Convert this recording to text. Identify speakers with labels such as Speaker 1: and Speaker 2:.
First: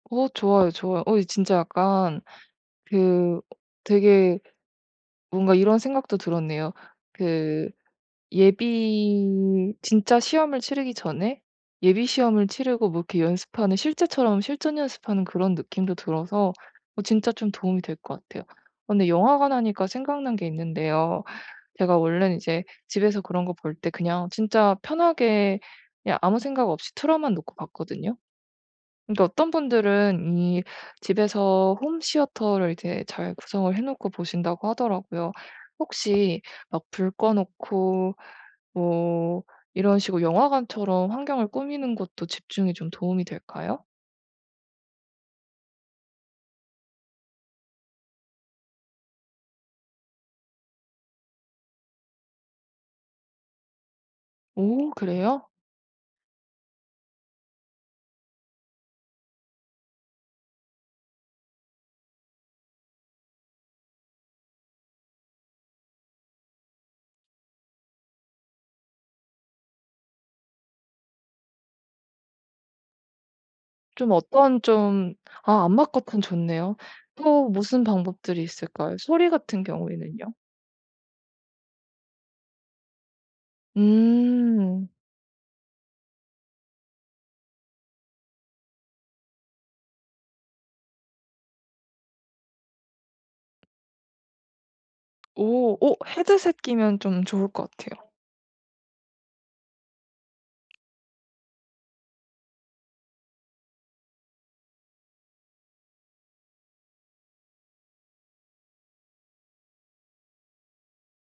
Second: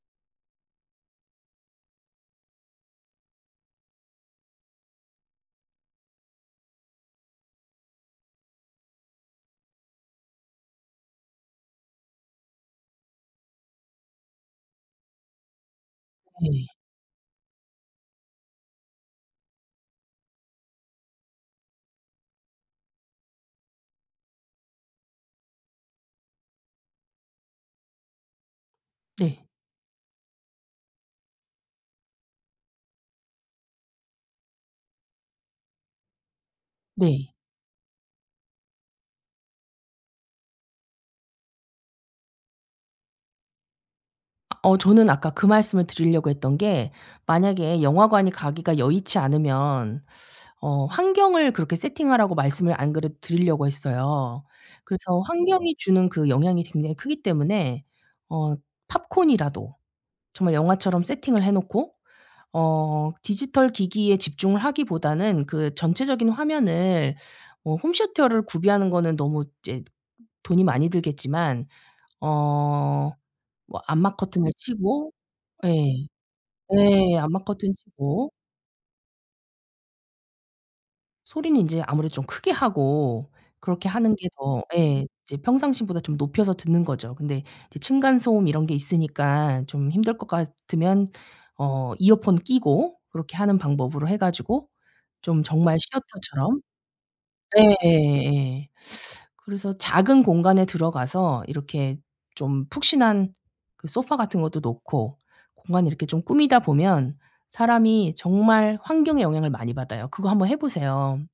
Speaker 1: 어 좋아요, 좋아요. 어 이 진짜 약간 그 되게 뭔가 이런 생각도 들었네요. 그 예비 진짜 시험을 치르기 전에 예비 시험을 치르고 뭐 이렇게 연습하는 실제처럼 실전 연습하는 그런 느낌도 들어서
Speaker 2: 예.
Speaker 1: 어 진짜 좀 도움이 될 것 같아요. 근데 영화관 하니까 생각난 게 있는데요. 제가 원래는 이제 집에서 그런 거 볼 때 그냥 진짜 편하게 그냥 아무 생각 없이 틀어만 놓고 봤거든요. 근데
Speaker 2: 네.
Speaker 1: 어떤 분들은 이 집에서 홈시어터를 이제 잘 구성을 해 놓고 보신다고 하더라고요. 혹시 막 불
Speaker 2: 네.
Speaker 1: 꺼 놓고 뭐 이런 식으로 영화관처럼 환경을 꾸미는 것도 집중에 좀 도움이 될까요?
Speaker 2: 어 저는 아까 그 말씀을 드리려고 했던 게 만약에 영화관이 가기가 여의치 않으면 어 환경을 그렇게 세팅하라고 말씀을 안 그래도 드리려고 했어요.
Speaker 1: 오.
Speaker 2: 그래서
Speaker 1: 그래요?
Speaker 2: 환경이 주는 그 영향이 굉장히 크기 때문에 어 팝콘이라도 정말 영화처럼 세팅을 해 놓고 어 디지털 기기에 집중을 하기보다는 그 전체적인 화면을 어 홈시어터를 구비하는 거는 너무 이제 돈이 많이 들겠지만 어 뭐
Speaker 1: 좀
Speaker 2: 암막 커튼을
Speaker 1: 어떤
Speaker 2: 치고
Speaker 1: 좀 아
Speaker 2: 예.
Speaker 1: 암막커튼 좋네요.
Speaker 2: 예 암막
Speaker 1: 또
Speaker 2: 커튼
Speaker 1: 무슨
Speaker 2: 치고
Speaker 1: 방법들이 있을까요? 소리 같은 경우에는요?
Speaker 2: 소리는 인제 아무래도 좀 크게 하고 그렇게 하는 게 더
Speaker 1: 음.
Speaker 2: 예 이제 평상시보다 좀 높여서 듣는 거죠. 근데 이제 층간 소음 이런 게 있으니까 좀 힘들 것 같으면 어 이어폰 끼고 그렇게 하는 방법으로 해 가지고 좀
Speaker 1: 오.
Speaker 2: 정말
Speaker 1: 오
Speaker 2: 시어터처럼
Speaker 1: 헤드셋 끼면 좀 좋을 것 같아요.
Speaker 2: 예예예. 그래서 작은 공간에 들어가서 이렇게 좀 푹신한 그 소파 같은 것도 놓고 공간을 이렇게 좀 꾸미다 보면 사람이 정말 환경의 영향을 많이 받아요. 그거 한번 해 보세요.